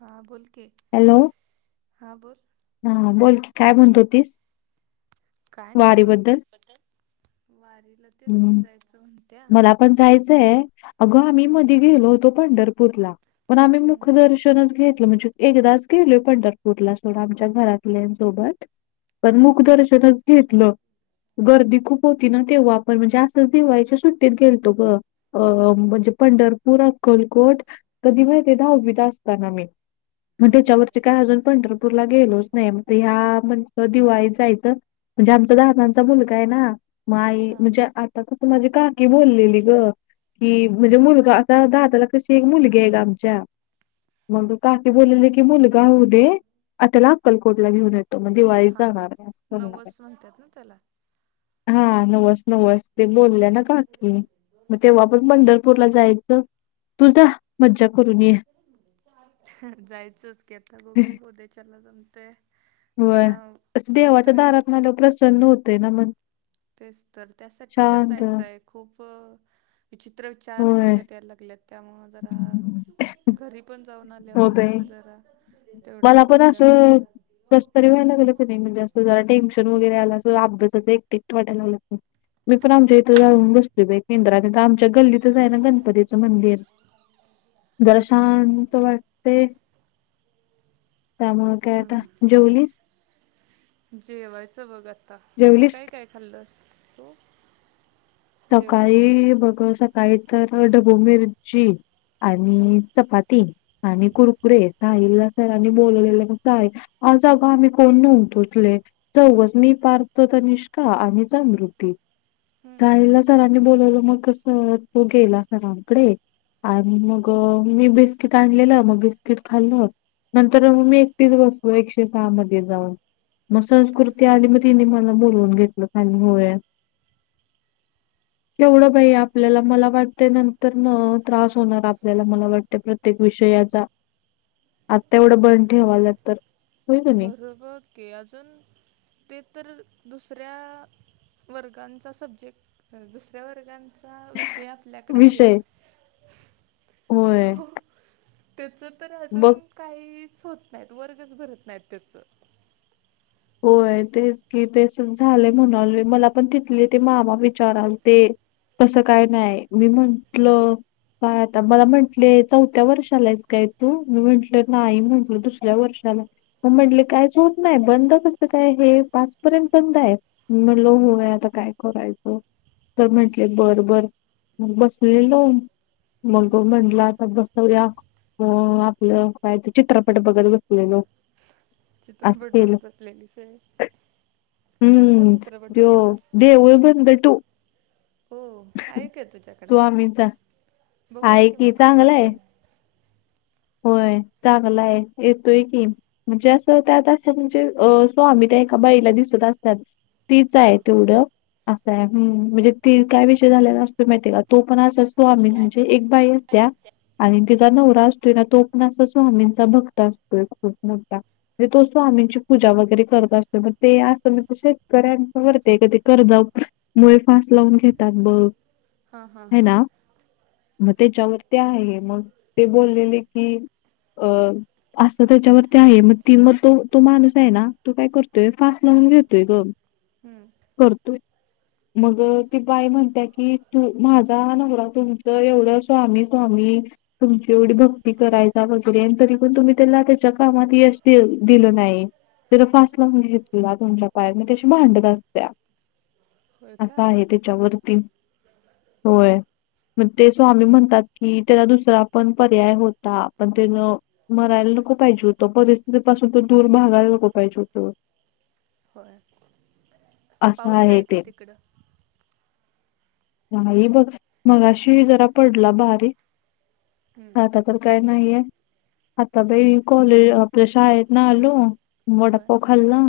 हा बोल की. हॅलो! हा बोल हा बोल की काय म्हणतहोतीस. काय नाही बघ वारीला तेच की हम्म जायचं म्हण मला पण जायचंय अगं आम्ही हा मध गेलो पंढरपूरला. पण आम्ही मुख हम्म दर्शन. तीतुनच घेतलं एकदाच गेलो पंढरपूरला सोड आमच्या घरातल्या सोबत. पण हा मुखदर्शनच घेतलं गर्दी खूप होती ना तेव्हा पण म्हणजे असंच दिवायच सुट्टीत गेलतो ग अ म्हणजे पंढरपूर, अक्कलकोट, कधी माहीतेय का ते दहावीत असताना मी मग हम्म त्यांच्यावर काय अजून पंढरपूरला गेलोच नाही ह्या म्हण दिवाळी जायचं. म्हणजे आमचा दहादाचा मुलगा आहे ना. मा आई हा म्हणजे आता कसं माझी काकी बोललेली गं. कि म्हणजे हम्म मुलगा आता दाताला कशी एक मुलगी आहे ग आमच्या- मग काकी बोललेले की मुलगा होऊदे आताला अक्कलकोटला घेऊन येते. दिवाळीत हा जाणार आहे असं म्हणणार आहे. नवस म्हणतात ना त्याला हा नवस नवस ते बोलल्या ना काकी मग तेव्हा पण हम्म पंढरपूर पंढरपूरला जायचं, तुझा मज्जा करून या. जायचंच की आता बघू ऊद्याच्याला जमते. ते देवाच्या दारात मन प्रसन्न होतेंय ना मग. तेच तर त्यासाठी तर जायचंय खूप, विचित्र चार होय डोक्यात यायला लागलेत त्यामुळं जरा घरी पण जाऊन हो आल्यावर बाई पण जरा मला तेवढाच पण आपल्या असं कसं तरी व्हायला लागलं की नाही म्हणजे असं जरा टेन्शन वगैरे आला अस अभ्यासाचं एकएकट वाटायला लागत नाही. मी पण आम्हच्या इत जाउन बसतोय बाई केंद्रात आमच्या गल्लीत तीथच आहे ना गणपतीचं मंदिर जरा हम्म हम्म शांत वाटतयं. त्यामुळे काय आता हम्म जेवलीस? जेवायचं बघ आता, जेवलीस सकाळी काय काय खाल्ंलस. सकाळी बघ सकाळी तर, ढब्बु मिरची. हा. आणि चपाती आणि कुरकुरे साहिल सरांनी बोललेलं मग सा जाग आम्ही कोण न उतोचले [inaudible] चौघच मी पार्थ तनिष्का आणि अमृत. हम्म जायला सरांनी बोलवलं मग कंस तो गेला सरांकडे. आणि मग मीन बिस्किट आणलेलं मग बिस्किट खाल्ल. नंतर मग मी एकटीच बसलो एकशे सहा मध्ये जाऊन. मग होय का संस्कृती आली. मग तिने मला बोलवून घेतलं खाली होय. केवढं बाई. आपल्याला मला वाटते. नंतर न त्रास होणार आपल्याला, मला वाटते प्रत्येक विषयाचा. [inaudible] आत्ता एवढं बंद ठेवाल्यात तर, होय का नाही बरोबर ओके. आजून ते तर दुसऱ्या वर्गाचा सब्जेक्ट. दुसऱ्या वर्गा चा विषय आपल्याकड आहे. विषय होय. तो त्याचं तर अजून बघ काहीच होत नाहीत. वर्गच भरत नाहीत त्याचं. होय. तेच की, तसंच झालय म्हणालोय. मला पण तिथले ते मामा विचारालते तसं काय नाही. मी म्हंटलं, का आता मला म्हंटले चौथ्या वर्षाला आहेस काय तू? मी म्हंटलं नाही म्हटल दुसऱ्या वर्षाला. मग म्हटले कायच होत नाही बंद असकस काय हे. पाचपर्यंत बंद आहे. मी म्हटलो होय आता काय करायचं. तर म्हंटले बर बर मग बसलेलो. मग म्हटला, आता बस पहिला. म आपलं काय तर चित्रपट बघत बसलेलो. असं चित्रपट केलं बघत बसलेलीस होय. कोणता हम्म चित्रपट त्यो बघितलास? देऊळ बंद टू. हो आहे काय तुझ्याकडं? स्वामींचा बघूया आहे की, मग चांगला आपण आहे पण. होय चांगला हाय येतोय की. म्हणजे असं त्यात असतात म्हणजे, अ स्वामी त्या एका बाईला दिसत असतात. तीच हां हाय तेवढं असा आहे. हम. म्हणजे ती काय विषय झालेला असतो माहिती आहे का तू पण असाच स्वामी म्हणजे एक बाई असत्या. आणि तिचा नवरा अस तुला तो पण अस स्वामींचा भक्त असतोय खूप मोठा. म्हणजे तो स्वामींची पूजा वगैरे करत असतोय. मग ते असं म्हणजे शेतकऱ्यांच्या वरती आहे गं. कर्ज मुळे फास लावून घेतात बघ. हां हां हे हां ना. मग त्याच्या वरती आहे. मग ते बोललेले की अ असं त्याच्यावरती आहे. मग ती मग तो तो माणूस आहे ना. तो काय करतोय फास लावून घेतोय ग. हम्म. करतोय. मग ती बाई म्हणत्या की, तू माझा नवरा तुमचं एवढं स्वामी स्वामी तुमची एवढी भक हे करायचा. वगैरे तरी पण तुम्ही त्याला त्याच्या कामात यश दि दिलं नाही. तेन फास लावून घेतला. तुमच्या पाया मगं त्याच्याशी भांडत असत्या. होय का? असा आहे त्याच्या वरती. होय. मग ते स्वामी म्हणतात की, त्याला दुसरा पण पर्याय हो ता. पण तेज मरायला नको पाहिजे होतं. परिस्थिती पासून ते दूर भागायला नको पाहिजे होतं. होय. असं पाऊस आहे काय ते. तिकडं? नाही बघ. मगाशी जरा पडला बारीक. हम्म, आता तर काय नाहीये. आता बाई कॉलेज आपल्या शाळेतन आलो. होय. वडापाव खाल्ला.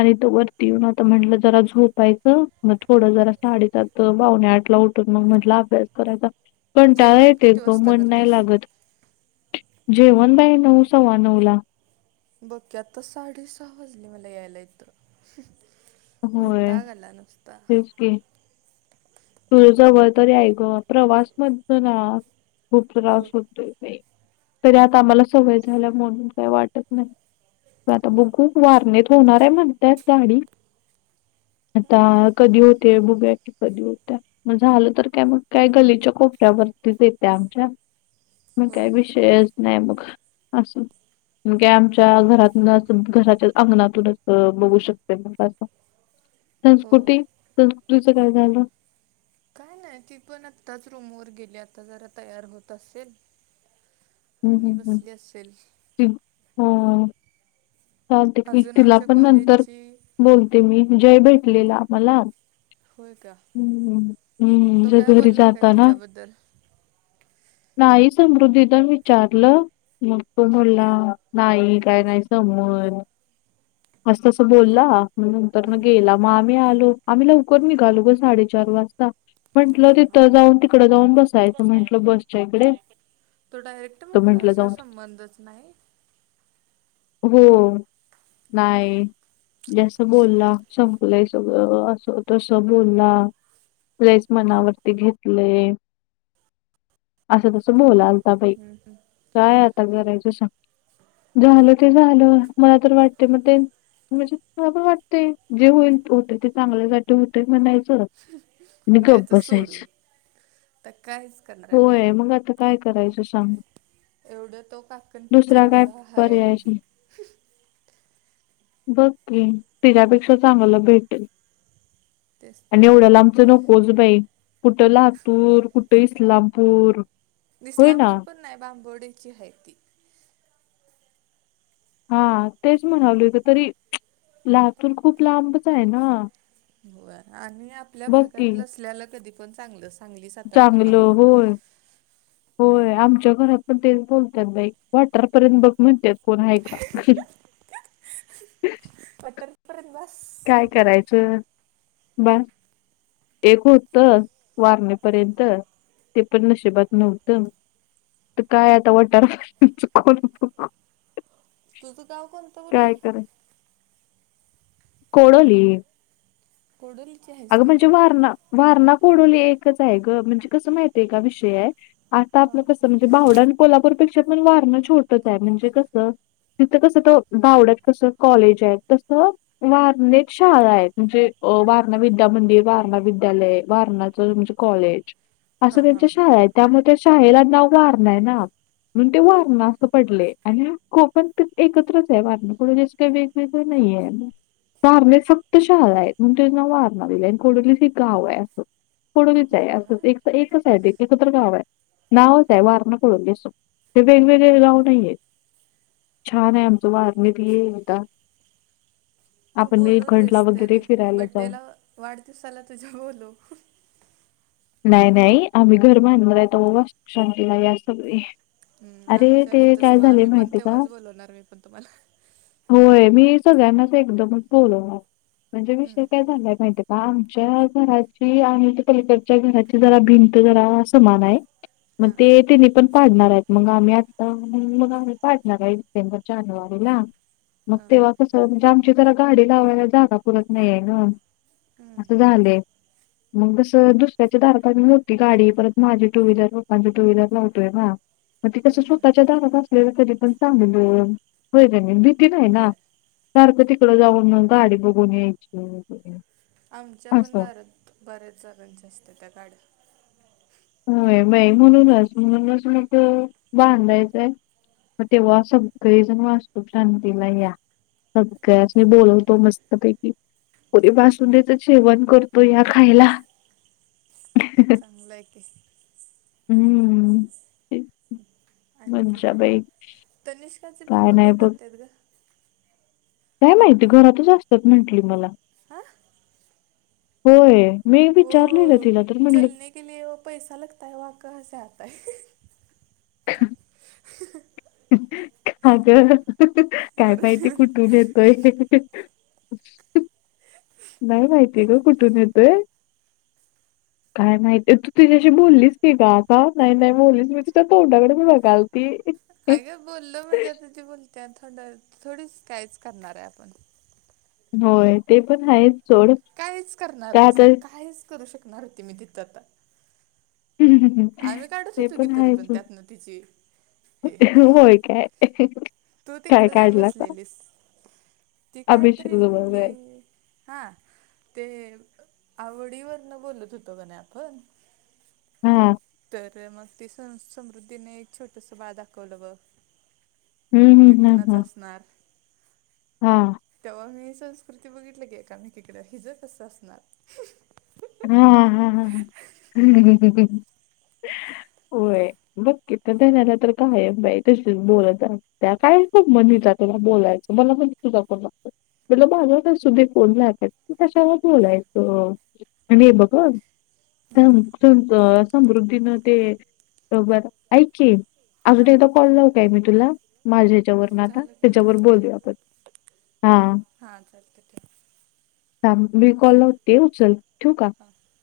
आणि त वरती येऊन आता म्हटलं जरा झोपायचं. मग थोडं जरा साडेसात पाउणेआठला उठून मग म्हटलं अभ्यास करायचा कंटाळा जेवण येते किती ग वाजता मन नाही करतेस? लागत जेवण बाय नऊ सवा नऊ ला बघतातर साडे सहा वाजले मला यायला इथ वैताग आला नुसता तूझ जबाबदारी आहे का [inaudible] प्रवास म्हणल ना खूप त्रास होय. होतोय बाई, तरी आता आम्हाला सवय झाल्या म्हणून काही वाटत नाही. आता होय. बघु वारनेत होणार आहे म्हणत्यात गाडी. [unintelligible] आता कधी होतेय बघुया की कधी होतय मग झालं तर कॅब काय मग [inaudible] काय गल्लीच्या कोपऱ्यावरतीच येते आमच्या. मग काय होय. विषयच नाही मग असून. मग काय आमच्या घरातूनच [inaudible] घराच्या अंगणातूनच बघू शकत मग आता हो. संस्कृती [unintelligible] संस्कृतीच काय झालं? काय नाही ती पण आताच रूम वर गेली आता जरा तयार होत असेल. हम्म आणि हम् बसली असेल. हम्म हो. [unintelligible] चालते की अजून तिला आमच्या पण नंतर कॉलेजची बोलते मी जय भेटलेला आम्हाला [inaudible] हम् होय का? तो हम्म [unintelligible] काय घरी बोलला काय जातना. तिच्याबद्दल? नाही समृद्धी तर मी विचारलं. मग तो बोला नाही काय नाही संबंध [unintelligible] मस्त असं बोलला मग नंतर ना हम्म, गेला. मग आम्ही आलो आम्ही लवकर निघालो ग साडेचार वाजता. म्हटलं हां हां. तिथं जाऊन तिकड जाऊन बसायचं म्हटलं बसच्या इकडे तो डायरेक्ट तर म्हटला म्हंटलं असा जाऊन संबंधच नाही? हो. नाही. म्हणजे अस बोलला संपलय सगळं. अस तस बोला. लयच मनावरती घेतलय असं तस बोलाल ता. हम हम. [unintelligible] काय आता करायचं सांग झालं ते झालं मला तर वाटतय मग ते म्हणजे मला अस वाटतंय जे होते ते चांगल्यासाठी होतय म्हनायचं आणि [unintelligible] हम्म गप द्यायचं बसायचं. सोडून. तर कायच करणार आहे आपण होय मग आता काय करायचं सांग. एवढं तो काकण पिक्चर दुसरा काय एवढा हाय पर्यायच नाही बघ की तिच्यापेक्षा चांगल भेटल तेच आणि तर एवढ्या लांब नकोच बाई कुठ लातूर कुठ इस्लामपूर. होय ना ईस्लामपूर पण नाही बांबोड्याची आहे ती. हा तेच म्हणालोय ग तरी लातूर खूप लांबच आहे ना? होय आणि आपल्या बघ भागात असलेलं कधी पण चांगलंच. चांगल होय. होय आमच्या घरात पण तेच बोलत्यात बाई वाटारपर्यंत बघ म्हणत्यात कोण आहे का? [inaudible] [unintelligible] तिथंपर्यंत बास काय करायचं बाय [inaudible] एक होत वारणेपर्यंत ते पण नशिबात नव्हतं. काय आता वाटारच कौतुक [inaudible] कोन बघू? तुझं गाव कोणत? कायतरी.. कोडोली. कोडोलीचे हायेत? अगं म्हणजे वारणा- वारणा कोडोली एकच आहे गं म्हणजे कसं माहित आहे का विषय हाय आता हां आपलं कसं म्हणजे बावडा आणि कोल्हापूरपेक्षा, पण वारणं छोटंच आहे म्हणजे कसं तिथं कस त बावड्यात कसं कॉलेज आहे तसं वारनेत शाळा आहे, म्हणजे वार विद्या मंदिर, वारणा विद्यालय, वारणाचंच म्हणजे कॉलेज असं हां हां त्यांच्या शाळा आहेत. त्यामुळे शाळेला नाव वारणा हाय ना. म्हणून ते वारणा असं पडलंय आणि कोकण एकत्रच आहे वारणेकडून असं काही वेग वेगळं नाहीये, वारणेत फक्त शाळा आहेत. तेच नाव वारणा लिहिलंय आणि कोडोली हे गाव आहे अस, कोडोलीच होय असं. का ते एकच आहे ते एकत्र गाव आहे. नावच आहे वारणा कडोली असं ते वेगवेगळे गाव नाही आहेत. छान आहे आमचं वारणेत ये एकदा. तू आपण निळकंठला बोलवतेस वगैरे तरी फिरायला जाऊ. बड्डेला वाढदिवसाला तुझ्या बोलव. नाही- नाही आम्हीं घर बांधणार हाय, तवा वास्तुकशांतीला या सगळी. हं.. आमच्या तिथंच मग आम्हीं पण का? तेव्हाच बोलवणार मी पण तुम्हांला. होय मी सगळ्यांनाच एकदमच बोलवणार. म्हणजे विषय हम्म, काय झालायं माहितीय का, आमच्या घराची आमी अलीकड च्या घराची भिंत जरा समान आहे मग हां ते तेनी पण पाडणार आहेत, मग आम्हीं आता मग आम्हीं पाडणार आहे डिसेंबर -जानेवारीला. मग हां तेव्हा कसं म्हणजे आमची जरा गाडी लावायला जागा पुरत नाहीये ना, हम्म. असं झालंय मग तस दुस र्याच्या दारात आम्हीं मोठी गाडी, परत माझी टू व्हीलर, पप्पांची टू व्हीलर लावतोय ना. मग ते कसं होय का स्वतःच्या दारात असलेलं कधी पण चांगलं होय कनाई भिती नाही ना होय सारखं तिकडं जाऊन गाडी बघून यायची वगैरे. आमच्या पण असं दारात बऱ्याच जणांच्या असत्यात्या गाड्या. होय बाई म्हणूनच म्हणूनच मग बांधायचंय. मग तेव्हा सगळीजण वास्तुकशांतीला या. सगळ्यांस्नी बोलवतो मस्तपैकी. पुरी ठीक आहे ठीक बासुंदीच आहे जेवणं करतो या खायला. चांगलंय की. हूं... आणखी काय, तनिष्काचे पप्पा नाही काय बघ करतायत गं? काय माहिती घरातच असत्यात म्हटंली मला. हां होय. मी विचारलेलं ओ तिला, तर म्हणली चलने के लिये वो पैसा लागता है वो कहासे आता है. [unintelligible] [unintelligible] अग काय मराठी माहिती कुठून मध्ये. येतोय. [unintelligible] नाही माहिती आहे गं कुठून येतंय. [inaudible] काय माहितीय, तू तुझ्याशी बोललीस ती का असा, नाही नाही बोललीस मी तुझ्या तोंडाकडे बघालती काय ग बोललो म्हणजे, तीत बोलत्या थंड थोडीच काहीच करणार हाय आपण. होय, ते पण हायच सोड कायच करणार का आहे सांग, तर काहीच करू शकणार होती मी तिथं आता. हम् हं हम आम्ही काढूच होेतो की, तरी पण त्यातन तिची ते, होय काय तू काय तिकडे जाऊन काढलासा बसलेलीस. ती काय अभिषेक तरी जोबळवे. आणलीय. हा, ते आवडीवरन बोलत होतो का नाही आपण. हं तर मग ती स समृद्धीने एक छोटंसं बाळ दाखवलं बघ हम्म ते हम्म कुणाचं हम्म असणार हा तेव्हा मी संस्कृती बघितली की एकामेकीकडं हिज कसं असणार. हा हा हा, ही ही ही [inaudible] बघ की तर तेला तर कायम बाई तशीच बोलत राह त्या काय खूप म्हणी जातेला बोलायचं मला म्हणली तुझा कोण लागतो. मला बाजास तर सुधीत फोन लागत, मग कशाला बोलायचं. आणि हे बकर [inaudible] हम्म, समृद्धीनं ते जरा ऐक की अजून हां एकदा कॉल लावू काय मी तुला, माझ्या ह्याच्यावरन आता, त्याच्यावर बोलूया आपण. हा चालतंय ठेव. हा, मी कॉल लावते उचल, ठीऊ का? हा